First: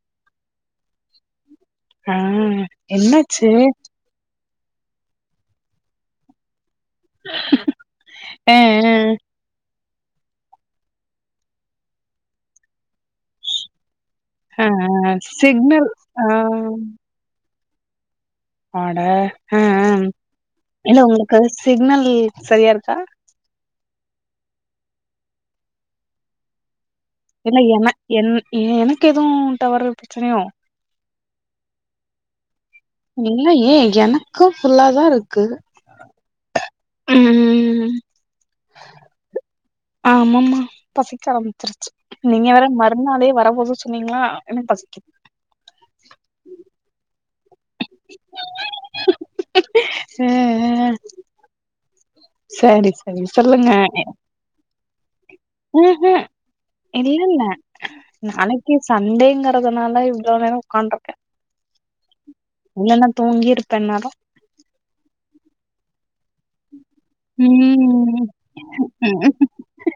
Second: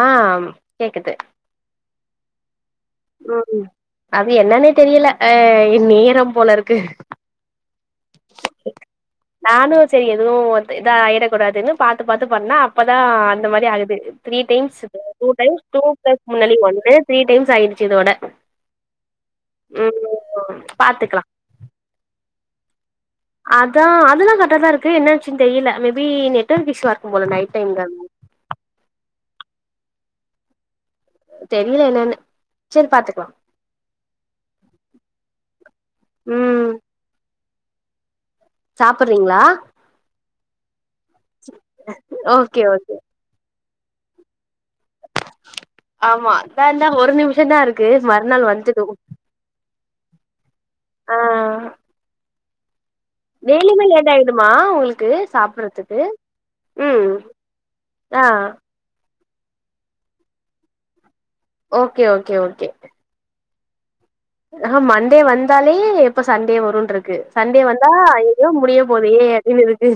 ஆ கேக்குது ம் ம் அது என்னன்னே தெரியல அ நேரம் போலருக்கு ஆ நானு செரி எதுவு வந்து இதா ஆயிடக் கூடாதுன்னு பாத்து பாத்து பண்ணா அப்பதா அந்த மாரி ஆகுது த்ரீ ஆ டைம்ஸ் ஆ two times two signal plus ஆ முன்னாடி ஒன்னு த்ரீ டைம்ஸ் ஆயிடுச்சு இதோட அட ஆ ஆ ம் இல்ல பாத்துக்கலா உங்களுக்கது சிக்னல் சரியா இருக்கா அதா அதுல்லா கரட்டா தா இருக்கு என்னாச்சுன் தெரியல மேபி நெட்டொர்க் இஷுவா இருக்கும் போல நைட இல்ல என டைம்ன்றத் என் எனக்கு எதுவு டவரு ப்ரெச்சனையோ தெரியல என்னனு இல்ல ஏ எனக்கு ஃபுல்லாதாருக்கு ம் சாப்பிற்றீங்ளா ஆ ஆமாமா பசிக்க ஆரம்பிச்சிருச்சு நீங்க ஓகே வேற ஓகே மறுநாளே வரபோது சொன்னீங்ளா எனக் பசிக்கித் ஆமா அதா இந்தா ஒரு நிமிஷந்தா இருக்கு மறுநாள் வந்துதுவு அ அ ஆ சரி சரி சொல்லுங்க ன்மா உங்களுக்கு சாப்பற்றதுக்கு ம்ஹூம் இல்ல ம் இல்ல அ நாளைக்கு சண்டேங்கறதுனால இவ்ளோ நேரோ உக்காண்ட்ருக்கே ஓகே ஓகே இல்லன்னா தூங்கிருப்பே இந்நேரோ ஆ மண்டே வந்தாலே இப்ப சண்டே வருன்ட்ருக்கு சண்டே வந்தா ம் ஐய்யய்யோ முடிய போதே அப்டின் இருக்கு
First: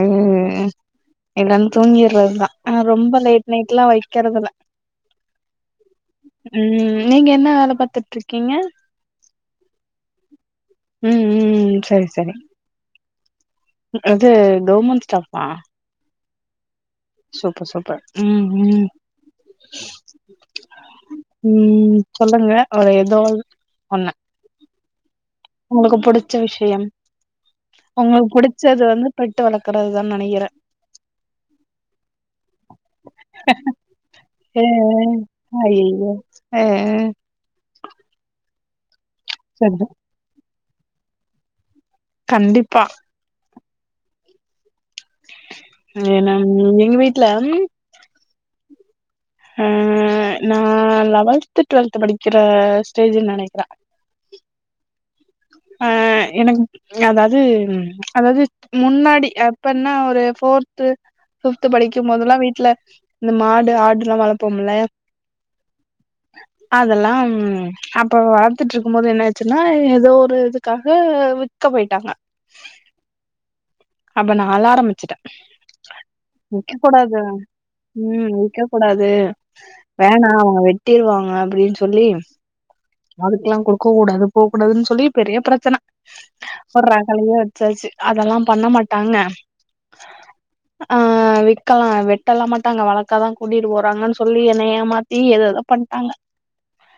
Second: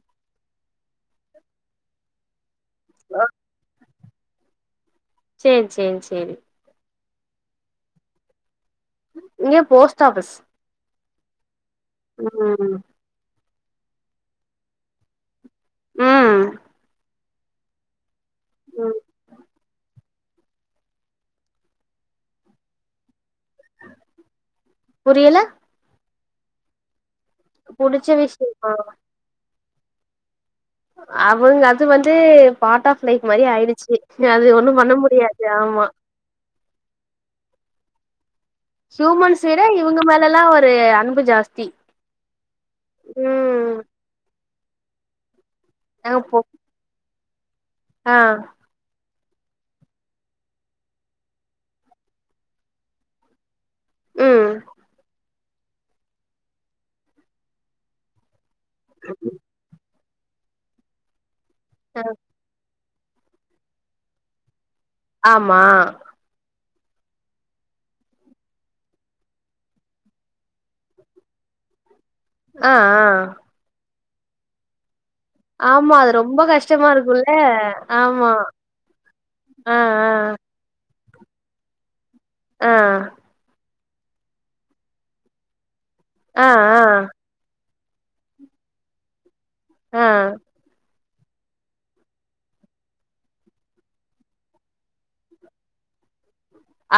ம் இல்லனு தூங்கிரத் தா ஆ ரொம்ப லேட் நைட்ல்லா வைக்கறதுல செரி செரி சேரி ம் நீங்க என்ன வேல பாத்தட்ருக்கீங்க இங்க போஸ்ட் ஆபிஸ் ம் ம் சரி சரி அது கவுர்மெண்ட் ஸ்டாப்பா ம் சூப்பர் சூப்பர் ம் ம் ம் சொல்லுங்க ஒரு எதாவ்து ஒன்னு புரியல உங்களுக்கு புடிச்ச விஷயம் புடிச்ச உங்களு விஷயமா புடிச்சது வந்து பெட்டு வளக்கறதுதா நெனைக்கிறே அவுங்க அது வந்து பார்ட் ஆஃப் லைஃப் மாரி ஆயிடுச்சு அ அது ஒண்ணும் பண்ண முடியாது ஆமா அ ஹியூமன்ஸ் வேற சரி இவுங்க மேலெல்லா ஒரு அன்பு ஜாஸ்தி கண்டிப்பா ம் நாங்க ஏனா போ எங்க வீட்ல ஆ அ நா லெவத்து ட்வெல்த்து படிக்கிற ஸ்டேஜி நெனைக்கிறே ம் ஆ எனக் அதாவது அதாவது முன்னாடி எப்பனா ஒரு போர் து ஃபிஃப்த்து ஆ படிக்கும்போதெல்லா வீட்டுல இந்த மாடு ஆடு எல்லா வளப்போம்ல ஆமா அதெல்லா அப்ப வளத்துட்டு இருக்கு போது என்ன ஆச்சுன்னா எதோ ஒரு இதுக்காக விக்க போயிட்டாங்க ஆ ஆ அப்ப நா அழ ஆரம்பிச்சுட்டே ஆமா. அது ரொம்ப விக்க கஷ்டமா கூடாது இருக்கும்ல. ஆமா. ம் விக்க கூடாது ஆ, வேணா அவங்க வெட்டிருவாங்க அப்டின்னு சொல்லி ஆ அதுக்கெல்லா கொடுக்க கூடாது போ கூடாதுன்னு சொல்லி பெரிய பிரச்சன ஆ, ஆ, ஒரு ரகளையே சாச்சு அதெல்லா பண்ண மாட்டாங்க ஆ ஆ விக்கலா வெட்டல மாட்டாங்க வளக்க தா கூட்டிட்டு போறாங்கன்னு சொல்லி என்ன ஏமாத்தி ஏதேதோ பண்ட்டாங்க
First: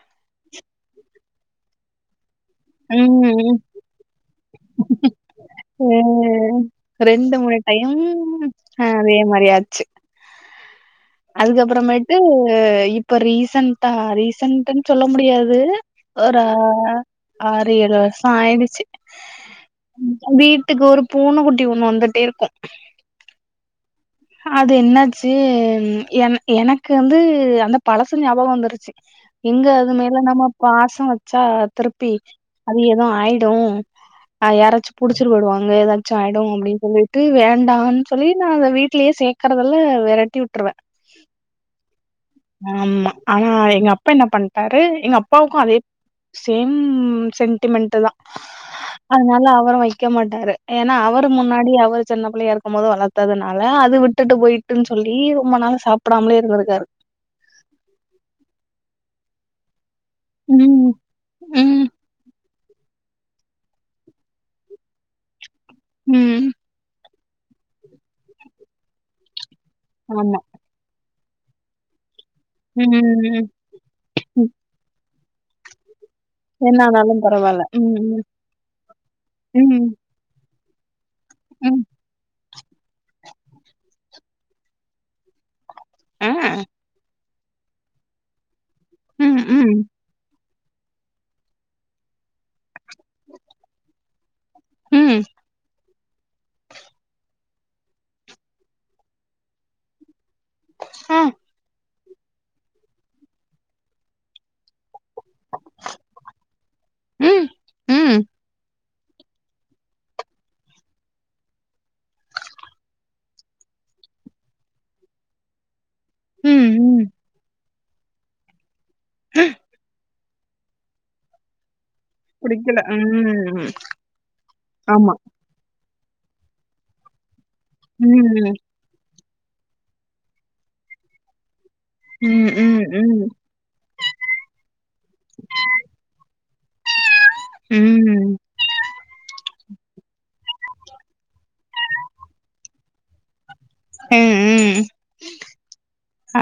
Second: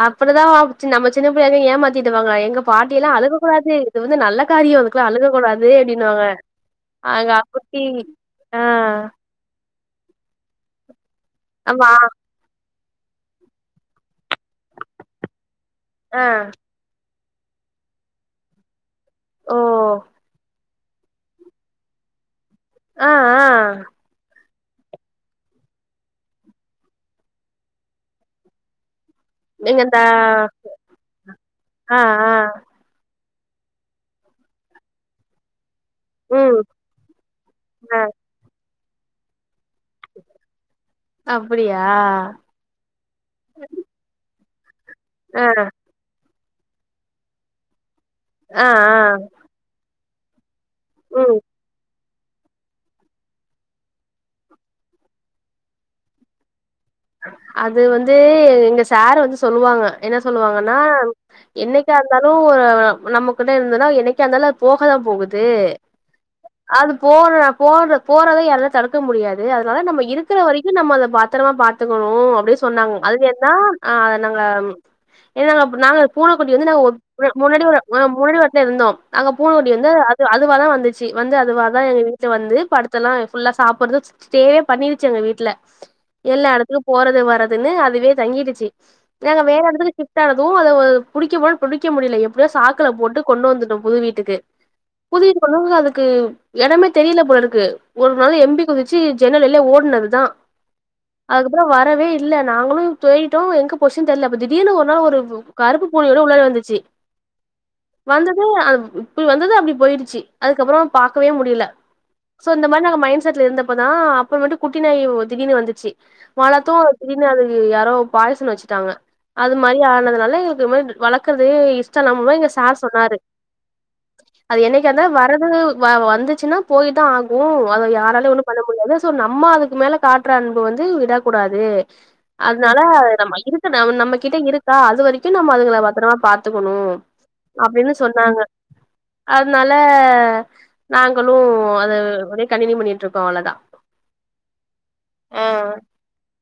அப்புடிதா வ நம்ம சின்ன பிள்ளைங்க ஏமாத்திடுவாங்க எங்கப் பாட்டியெல்லா ம் அழுகக்கூடாது இது வந்து நல்ல காரியோ அதுக்கெல்லா அழுகக்கூடாது அப்டின்னு ம் வாங்க ரெண்டு மூணு டைம் ஆ அதே மாரியாச்சு ஆமா. அதுக்கப்புறமேட்டு இப்ப ரீசன்டா ரீசன்ட்டுன்னு சொல்ல முடியாது ஒரு ஆ ஆறு ஏழு வருஷோ ஆயிடுச்சு ஓ! வீட் டுக்கு ஒரு பூனக் குட்டி ஒண்ணு வந்துட்டே இருக்கு ஆ ஆ அது என்னாச்சு என எனக்கு வந்து அந்த பழசு ஞாபகோ வந்துரு ச்சு எங்க நீங்க அது இந்த மேல நம்ம பாச வெச்சா ஆ, திருப்பி ஆ. அதுக் கு எதோ ஆயிடு அ யாராச்சு புடிச்சட்டு போயிடுவாங்க ஏதா ச்சாயிடும் ம். அபடின்னு சொல்லிட்டு அ. வேண்டானு சொல்லி நா அந்த வீட்லேயே சேக்கறதல்ல வெரட்டி விட்டுருவே அப்டியா ஆமா ஆனா எங்க அப்பா என்ன பண்ட்டாரு எங்க ஆ, அப்பாவுக்கு அதே சேம் சென்டிமெண்டட் தா ஆ, ஆ. அதனால அவரு வெக்க மாட்டாரு ஏன்னா அவரு ம். முன்னாடி அவரு சின்ன பிள்ளையா இருக்கு போது வளத்தது நா ல அது விட்டுட்டு போயிட்டுனு சொல்லி ரொம்ப நாள சாப்பிடாமலே இருந்திருக்காரு அது வந்து எங்க சாரு வந்து சொல்லுவாங்க என்ன சொல்லுவாங்கன்னா ம் ம் என்னைக்கா இருந்தாலு ஒரு நமக் குட இருந்தனா என்னைக்கா இருந்தாலு அது போகதா போகுது ம் அது போற போடு போறதை யாராலு தடுக்க முடியாது அதனால நம்ம ஆமா இருக்கிற வரைக்கு நம்ம அதை பாத்திரமா ப த்துக்கணு அப்டின்னு சொன்னாங்க ம் அதுலருந்துதா ஆ நாங்க என்னான இப் நாங்க பூனக்குட்டி வந்து என்ன நாங்க ஒ ஆனாலு முன்னா பரவால்ல முன்னாடி வர ம் ஆ முனாடி வீட்ல இருந்தோ அங்க ம் பூனக்குட்டி ம் வந்து அது அதுவா தா வந்து ச்சி வந்து ம் அதுவதா எங்க வீட்டுல வந்து படுத்த எல்லா ஃபுல்லா சாப்படுறது ஸ்டேவே பண்ணிடுச்சு எங்க வீட்ல ஆ எல்லா எடத்துக்கு போறது வர்றதுன்னு அதுவே தங்கிடுச்சு ம் நாங்க வேற ம் எடத்துக்கு ஸ்ப்ட் ஆனது அத ஒ புடிக்க ம புடிக க்க முடியல எப்டியோ சாக்குல போட்டு கொண்டு வந்துட்டோ புது வீட்டுக்கு ம் புது வீட்டுக் கொண்டு வந்து அதுக்கு எடமே தெரியல போல இருக்கு ஒரு நாள் எம்பி குதிச்சு ஜன்னல் வெளிய ஓடுனதுதா ஆ அதுக்கப்புற வரவே இல்ல நாங்களு தேடிட்டோ எங்க பொசுனு தெர்ல அப்ப திடீனு ஒரு நாள் ஒரு கருப்பு பூனையோட உள்ளார வந்துச்சு ம் ம் வந்தது அ இப்டி வந்தது அப்டி போயிருச்சு அதுக்கப்புறோ பாக்கவே முடில சோ இந்த மாதிரி நாங்க மைண்ட் செட் இருந்தப்பதா அப்பறமேட்டு குட்டி நாய் திடீனு வந்திச்சு வளத்தோ ம், திடீனு அது யாரோ பாய்சன் வெச்சுட்டாங்க ம். அது மாரி ஆனதுனால இது மாரி வளக்கறதே இஷ் டமில்லாமே எங்க பிடிக்கல. சார் சொன்னாரு ம். அது என்னைக்கருந்தா ஆமா. வரது வ வந்துச்சுன்னா போயி தா ஆகு அத யாராலயு ஒன்னு ம். பண்ண முடியாது சோ நம்ம அதுக்கு மேல காட்ற அ ன்பு வந்து விடாக்க கூடாது ம், அதனால ம், ம். நம்ம இரு க்கு நம்ம கிட்ட இருக்கா அது வரிக்கு நம்ம அதுகள பத்திரமா பாத்துக்கணு அப்டின்னு ம். சொன்னாங்க அதனால நாங்களு அது அப்டியே கண்டினியூ பண்ணிட்ருக்கோ அவ்ளோதா ம் ம்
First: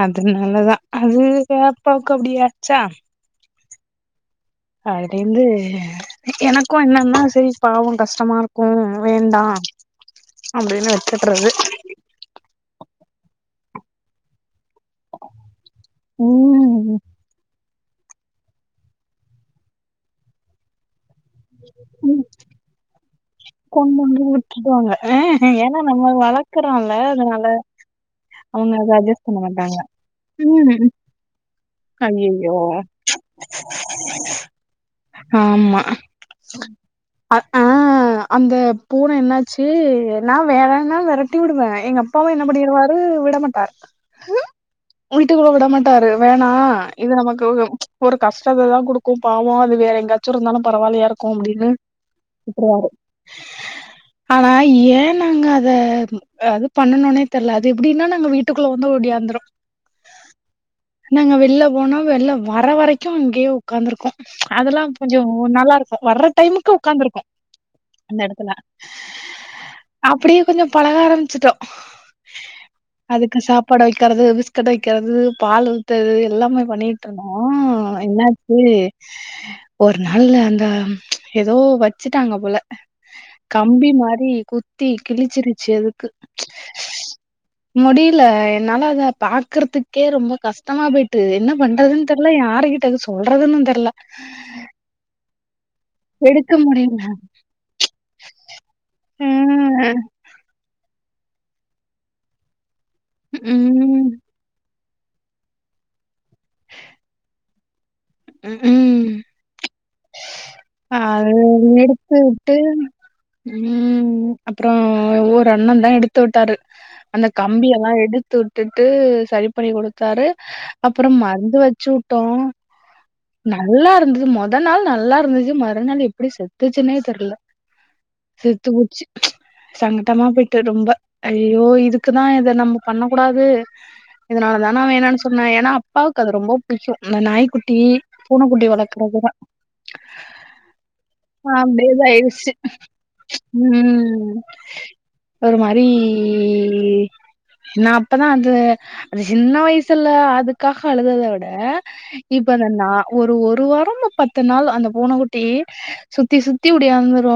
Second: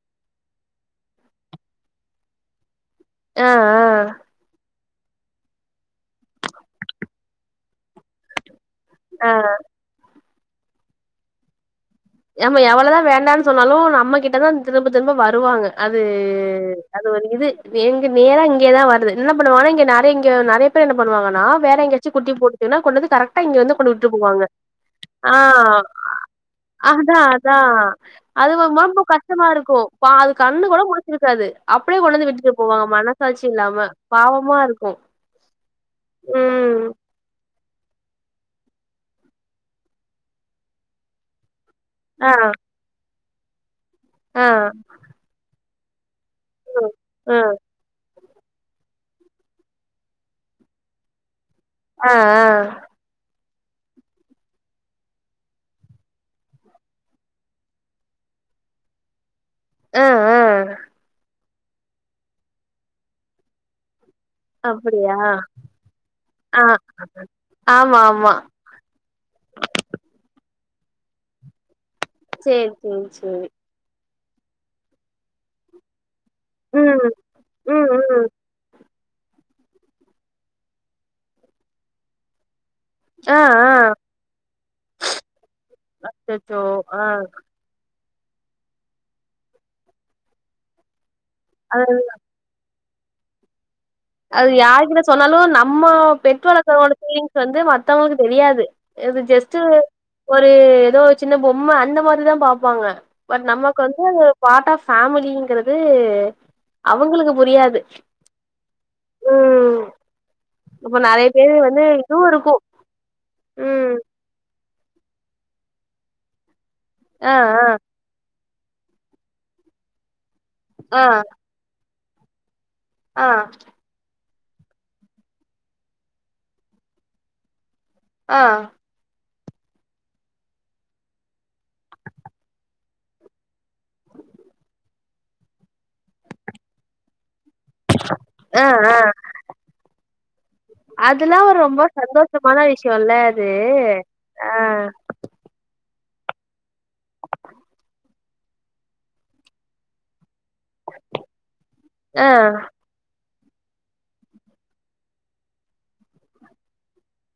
அதுனாலதா அது தாப்பாக்கு அப்டி ஆச்சா ஆ ஆ அதிலிர்ந்து எனக்கு என்னன்னா செரி பாவோ கஷ்டமாருக்கு வேண்டா அப்டின்னு வெச்சட்றது நம்ம எவ்ளதா வேண்டான் சொன்னாலு நம்ம கிட்டதா திரும்ப திரும்ப வருவாங்க அது ம். அது ஒரு இது எங்க நேரா இங்கியே தா வருது இன்னா பண்ணுவானா இங்க நெறை இங்க நெறைய பேர் என்ன பண்ணுவாங்கன்னா வேற எங்கயாச்சு குட்டி போட்டுச்சின்ன கொண்டு வந்து கரெட் டா இங்க வந்து கொண்டு விட்டு போவாங்க ஆ ஏன்னா நம்ம வளர்க்குறோம்ல, அதா அதனால அதா அது அவங்க அத [unintelligible] அட்ஜஸ்ட் பண்ண கஷ்டமாருக்கு மாட்டாங்க. பாவ அது கண்ணு கூட ம். மு ழிச்சிருக்காது அப்டியே கொண்டுந்து விட்டுட்டு ஐயய்யோ! போவாங்க மனசாட்சி இல்லாம பாவமாருக்கு ஆமா அதா அந்த பூன என்னாச்சு நா வேறன்னா வெரட்டி விடுவே எங்க ஆ அப்பாவு என்ன பண்ணிருவாரு விடமாட்டார் ஆ வீட்டுக்குள்ள விட மாட்டாரு வேணா ம் இது நமக்கு ம் ஒரு கஷ்டத்த தா குடுக்கு பாவோ அது வேற எங்காச்சு இருந்தாலு பரவால்லையா இருக்கு அப்டின்னு ஆ ஆ விட்டுருவாரு [inaudible] ஆனா ஏ நாங்க அத அது பண்ணனுனே தெர்ல அது எப்டின்னா நாங்க வீட் டுக்குள்ள வந்து ஓடியாந்துரு ஆ ஆ நாங்க வெள்ல போனா வெள்ல வர வரைக்கு இங்கயே உக்காந்துருக்கு அதெல்லா அப்டியா கொஞ்சோ நல்லாருக்கு வர ஆ டைமுக்கு உக்காந்துருக்கு ஆமா ஆமா அந்தெடத்துல அப்டியே கொஞ்சோ பழக ஆரம்பிச்சிட்டோ சேரி சேரி அதுக்கு சேரி சாப்பாடு வெக்கிறது பிஸ்கட்ட வெக்கிறது பால் ஊத்தறது எல்லாமே ம், பண்ணிட்ருந்தோ ம், ம். என்னாச்சு ஒரு நாள்ல அந்த எதோ வெச்சிட்டாங்க போல ஆ, கம்பி ஆ. மாரி குத்தி கிழிச்சிருச்சு அதுக்கு அச்சச்சோ ஆ முடில என்னால அத பாக்கறதுக்கே ரொம்ப கஷ்டமா போய்ட்டு என்ன அது பண்றதுன் தெர்ல யாருகிட்ட அத சொல்றதுன்னு தெர்ல அது யாருகிட்ட சொன்னாலு நம் ம எடுக்க பெட்ரோளகான முடியல பீலிங்ஸ் வந்து மத்தவங்களுக்கு தெரியாது இது ஜஸ்ட்டு ம் ஒரு எதோ சின்ன பொம்ம அந்த மாரிதா பாப்பாங்க பட் நமக்கு வந்து ம் பார்ட் ஆப் ஃபேமிலிங்கிறது அவுங்களுக்கு புரியாது ம் ம் ம் அப்ப நெறைய அது பேரு வந்து எடுத்து இதுவும் உட்டு இருக்கும். ம் அப்றோ ஒர் அண்ணந்தா எடுத்துட்டாரு அந்த ஆ, ஆ, கம்பிய எல்லா எடுத் துட்டுட்டு சரி பண்ணி குடுத்தாரு ஆ, அப்றோ மருந்து வெச்சுட்டோ ஆ, நல்லாருந்தது மொ த நாள் நல்லாருந்துச்சு மறுநாள் எப்டி செத்துச்சுன்னே தெர்ல ஆ, செத்து போச்சு சங்கட்டமா போயிட்டு ரொம்ப அய்யய்யோ இதுக்குதா இத நம்ம பண்ண கூடாது இதனாலதா நா வோணான் சொன்னே ஏனா அப்பாக்கு அது ரொம்ப புய்க்கு இந்த நாய்க்குட்டி ஆ, பூனக்குட்டி ஆ. வளக்றதுதா அதெல்லாம் ஒரு ரொம்ப அப்டியே இதாயிருச்சு சந்தோஷமான விஷயம்ல அது. ம் ஒரு மாரி நா அப்பதா அந்த அது சின்ன வயசுல்ல அதுக்காக அழுதுத விட ஆ, இப்பதா நா ஒரு ஒரு வாரம் பத்து பத்து நாள் அந்த பூன குட்டி சுத்தி சுத்தி உடியாந்துரு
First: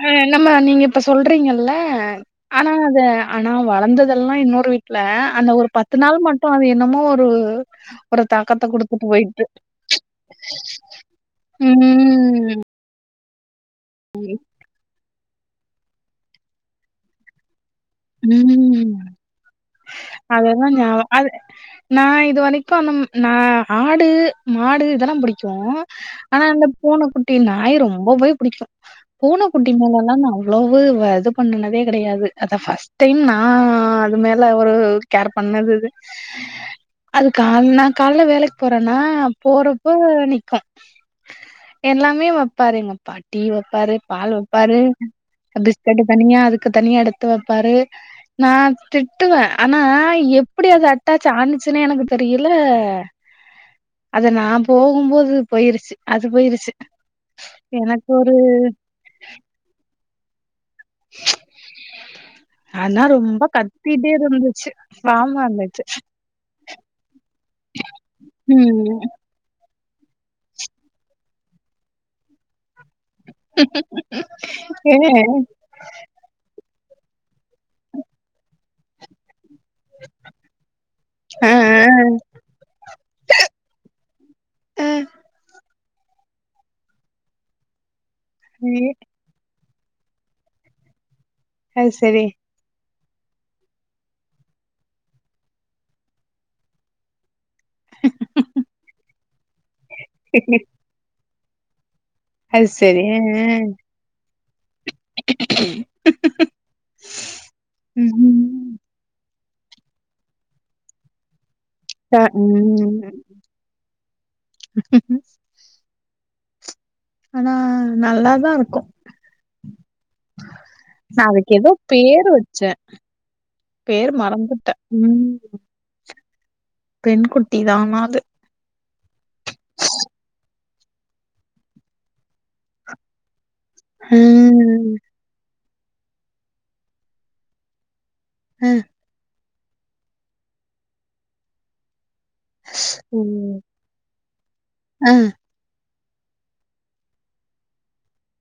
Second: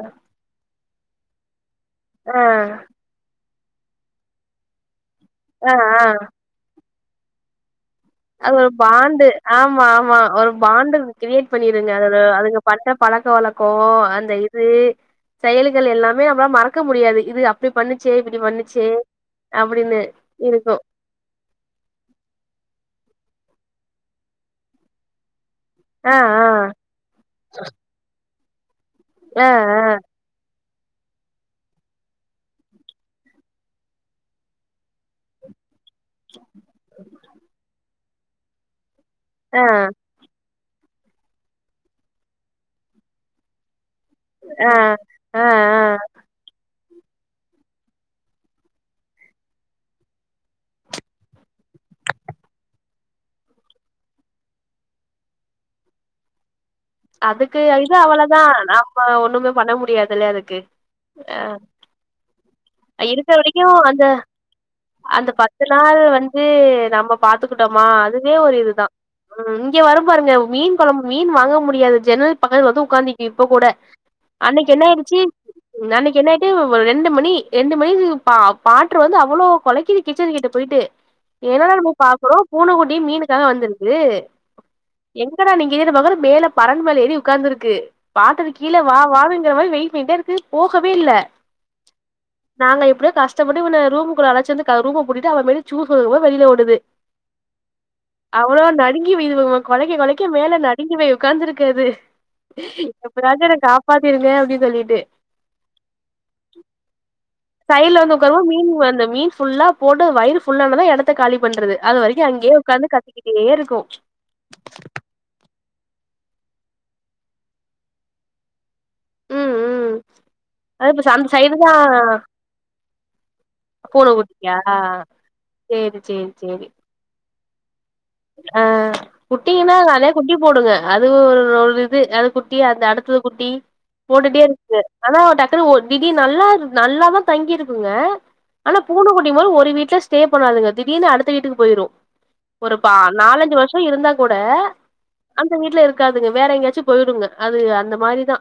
ஆ நம்ம நீங்க இப்ப சொல்றீங்கல்ல ஆ, ஆனா அத ஆனா வளந்ததெல்லா இன்னொரு வீட்ல அந்த ஒரு ஆ, பத்து ஆ. நாள் மட்டு அது என்னமோ ஒரு அது தாக்கத்த ஒரு குடுத்துட்டு பாண்டு போயிட்டு. ஆமா ஆமா ஒரு பாண்டுங்க கிரியேட் பண்ணிருங்க அது ம். அதுங்க பண்ற பழக்க வழக்கோ அந்த இது செயல்கள் எல்லாமே நம்மளா மறக்க முடியாது இது இப்டி பண்ணுச்சே இப்டி பண்ணுச்சே ம். அப்டின்னு இருக்கு அதெல்லாம் ஞாபகம் அது நா இது வரைக்கு அந்த ம் நா ஆடு மாடு இதெல்லா புடிக்கு ஆ ஆனா ஆ அந்த பூனக்குட்டி நாய் ரொம்பவே புடிக்கு ஆ பூனக்குட்டி மேலெல்லா நா லவ்வு வ இது பண்ணனதே கெடையாது அதா ஃபஸ்ட் டைம் நா அது மேல ஒரு கேர் பண்ணதது அது கார்னா கால்ல வேலைக்கு போறேன்னா ஆ போறப்போ நிக்கு எல்லாமே வப்பாரு எங்க அப்பா டீ வப்பாரு பால் ஆ வப்பாரு ஆ ஆ பிஸ்கட்டு தனியா அதுக்கு தனியா எடுத்து வப்பாரு நா திட்டுவே ஆனா எப்டி அது அட்டாச் ஆனுச்சுன்னே எனக்கு தெரியில அது நா போகும்போது போயிருச்சி அது போயிருச்சி அதுக்கு இது அவ்ளதா நாம்ப ஒண்ணுமே பண்ண முடியாதில்ல அதுக்கு அ ஆனா இருக்க ரொம்ப வரைக்கு அந்த கத்திட்டே இருந்துச்சு. அந்த பாவமா பத்து இருந்துச்சு. நாள் வந் து நம்ம பாத்துக்கிட்டோமா அதுவே ஒரு இதுதா ம். ம் இங்க வரு பாருங்க மீன் கொழம்பு மீன் வாங்க முடியாது ஜன்னல் பக்கத்துலா வந்து உக்காந்தி இப்ப கூட அன்னைக்கு என்ன ஓகே. ஆயிடுச்சி நா அன்னைக்கு என்னாய்ட்டு ரெண்டு மணி ரெண்டு மணி பா பாட்டுரு வந்து அவ்ளோ கொலைக்கிது கிச்சன் கிட்ட போய்ட்டு ஆ என்னடா நம்ப பாக்குறோ பூனக்குட்டி மீனுக்காக வந்திருக்கு ஆ ஆ, எங்கடா நீ கீழ பாக்குற மேல பரன்மேல ஏறி உக்காந்துருக்கு பாத்துட்டு கீழ வா வானுங்கிற மாரி வெயிட் பண்ணிட்டே இருக்கு போகவே இல்ல ஆ செரி நாங்க எப்டியோ கஷ்டப்பட்டு இவன ரூமுக்குள்ள அழச்சி வந்து க ரூம்மூ பூட்டிட்டு அவ மேரி சூஸ்ங்கு போது வெளியில ஓடுது அவ்ளோ நடுங்கி வ இது கொலைக்க கொலைக்க மேல நடுங்கி போய் உக்காந்துருக்கு அது அது சரி ஆ ஆ எப்புராச்சி என காப்பாத்திருங்க அப்டி சொல்லிட்டு சைட்ல வந்து உக்காரவு மீன் ம் வந்த மீன் ஃபுல்லா போட்டு வயிர் ஃபுல்லானதா எடத்த காலி பண்றது அது அ வரைக்கு அங்கயே உக்காந்து ம் கத்திக்கிட்டே இருக்கு ஆனா நல்லாதா இருக்கு ம் ம் அது இப்ப நா அந்த அதுக்கு சைடு ஏதோ தா பேரு வச்சே பூன பேரு குட்டியா மறந்துட்ட ம் சேரி சேரி சேரி பெண் குட்டி தானா அது ஆ குட்டிங்கன்னா அது அதே குட்டி போடுங்க அது ஒரு இது அது குட்டி அந்த அடுத்தது குட்டி ஆ போட்டுட்டே இருக்கு ஆனா டக்குனு ஒரு தீடி நல்லா இரு நல்லாதா தங்கிருக்குங்க ஆ ஆனா பூன குட்டி போது ஒரு வீட்ல ஸ்டே பண்ணாதுங்க திடீர்னு அடுத்த வீட்டுக்கு போயிரு ஒரு பா ஓ, நாலஞ்சி வருஷோ இருந்தா கூட ஆ அந் த வீட்ல இருக்காதுங்க வேற எங்கயாச்சு போயிருங்க அது அந்த மாரி தா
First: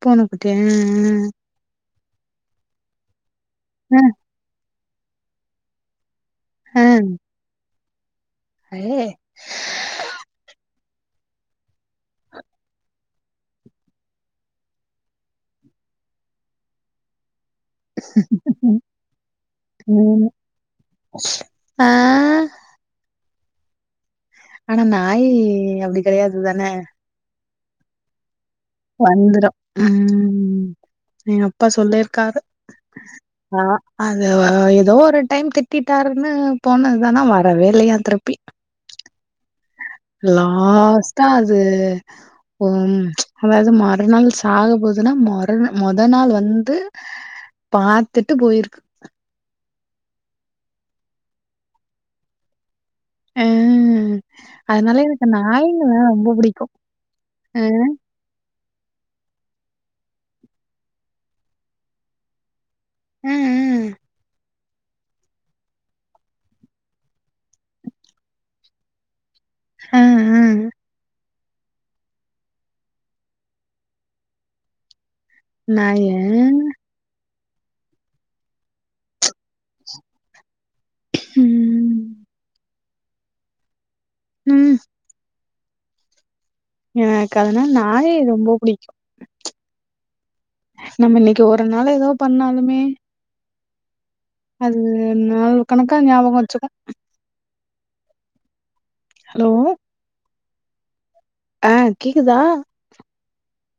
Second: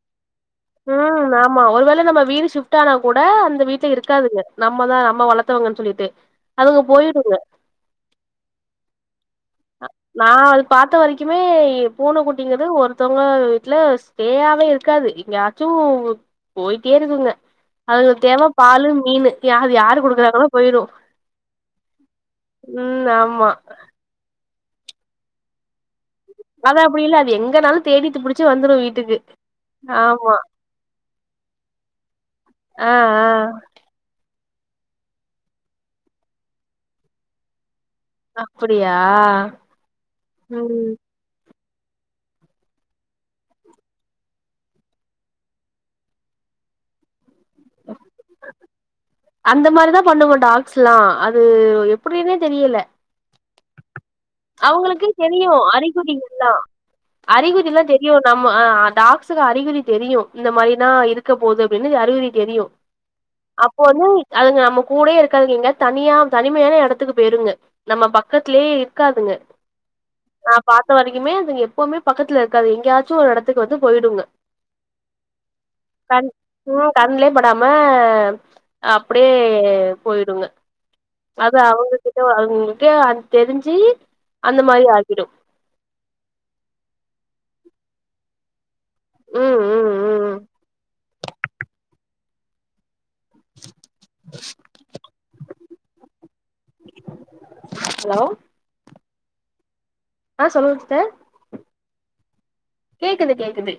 பூன குட்டியா அ அ ஆமா ஒரு வேள நம்ம வீடு ஃஷிப்ட் ஆனா கூட அந்த வீட்ல ஆ இருக்காதுங்க நம்ம தா நம்ம வளத்தவங்கன் சொல்லிட்டு அதுங்க போயிருங்க ஐயய நா அது பாத்த வரைக்குமே பூன குட்டிங்கது ஒருத்தவங்க வீட்ல சேயாவே இருக்காது எங்கயாச்சு போய்ட்டே இருகுங்க அதுகளுக் தேவ ம் பாலு மீனு அது யாரு ம். குடுக்குறாங்கலோ போயிரு ஆ ம் ஆமா ஆனா நாயி அப்டி கெடையாது தானே அது அப்படி இல்ல அது எங்கனாலு தேடிட்டு புடிச்சு வந்துரு வீ வந்துரு ம் எங்கப்பா சொல்லிர்க்காரு ஆ ஆனா அது ஒ எதோ ஒரு டைம் திட்டிட்டாருன்னு போனத்தானா வரவே இல்லையா திருப் பி ஆ அப்டியா ம் லாஸ் ட்டா அது ம் அதாவ்து மறுநள் சாகபோதுன்னா மறு மொத நாள் வந்து பாத்துட்டு போயிருக்கு அந்த மாரிதா பண்ணுங்க டாக்ஸ் ல்லா அது எப்படினே தெரியல அ அதனால அவுங்களுக்குன் எனக்கு தெரியு நாய்ங்கனா அறிகுறி ரொம்ப எல்லா பிடிக்கும். அ அறிகுறி ல்லா தெரியு நம்ம அ டாக்ஸ் க்கு அறிகுறி தெரியு இந்த மாரில்லா இருக்க போகுது அப்டினு அறிகுறி தெரியு அ அப்போ வந்து அதுங்க நம்ம கூடேய இருக்காதுங்க எங்கயாத் தனியா தனிமையான எடத்துக்கு போய்ருங்க நம்ம பக்கத்துல்யே இருக்காதுங்க அ அ நா அ. பாத்த வரிக்குமே அதுங்க எப்பவுமே பக்கத்துல இருக்காது எங்கேயாச்சு ஒரு எடத்துக்கு வந்து போயிடுங்க நாய கண் உ கண்லே படாம அப்டியே போய்டுங்க அது ம் அவுங்ககிட்ட ஒ [unintelligible] அ தெரிஞ்சு அந்த ம் மாரி ஆகிடு எனக்கதுனா நாயி ரொம்ப புடிக்கு ம் ம் ம் நம்ம இன்னைக்கு ஒரு நாளு எதோ பண்ணாலுமே அதுங்க நாளூ கணக்கா ஞாபக வச்சுக்கோ ஹலோ ஹலோ ஆ சொல்லுங் சிஸ்டர் ஆ கேக்குதா கேக்குது கேக்குது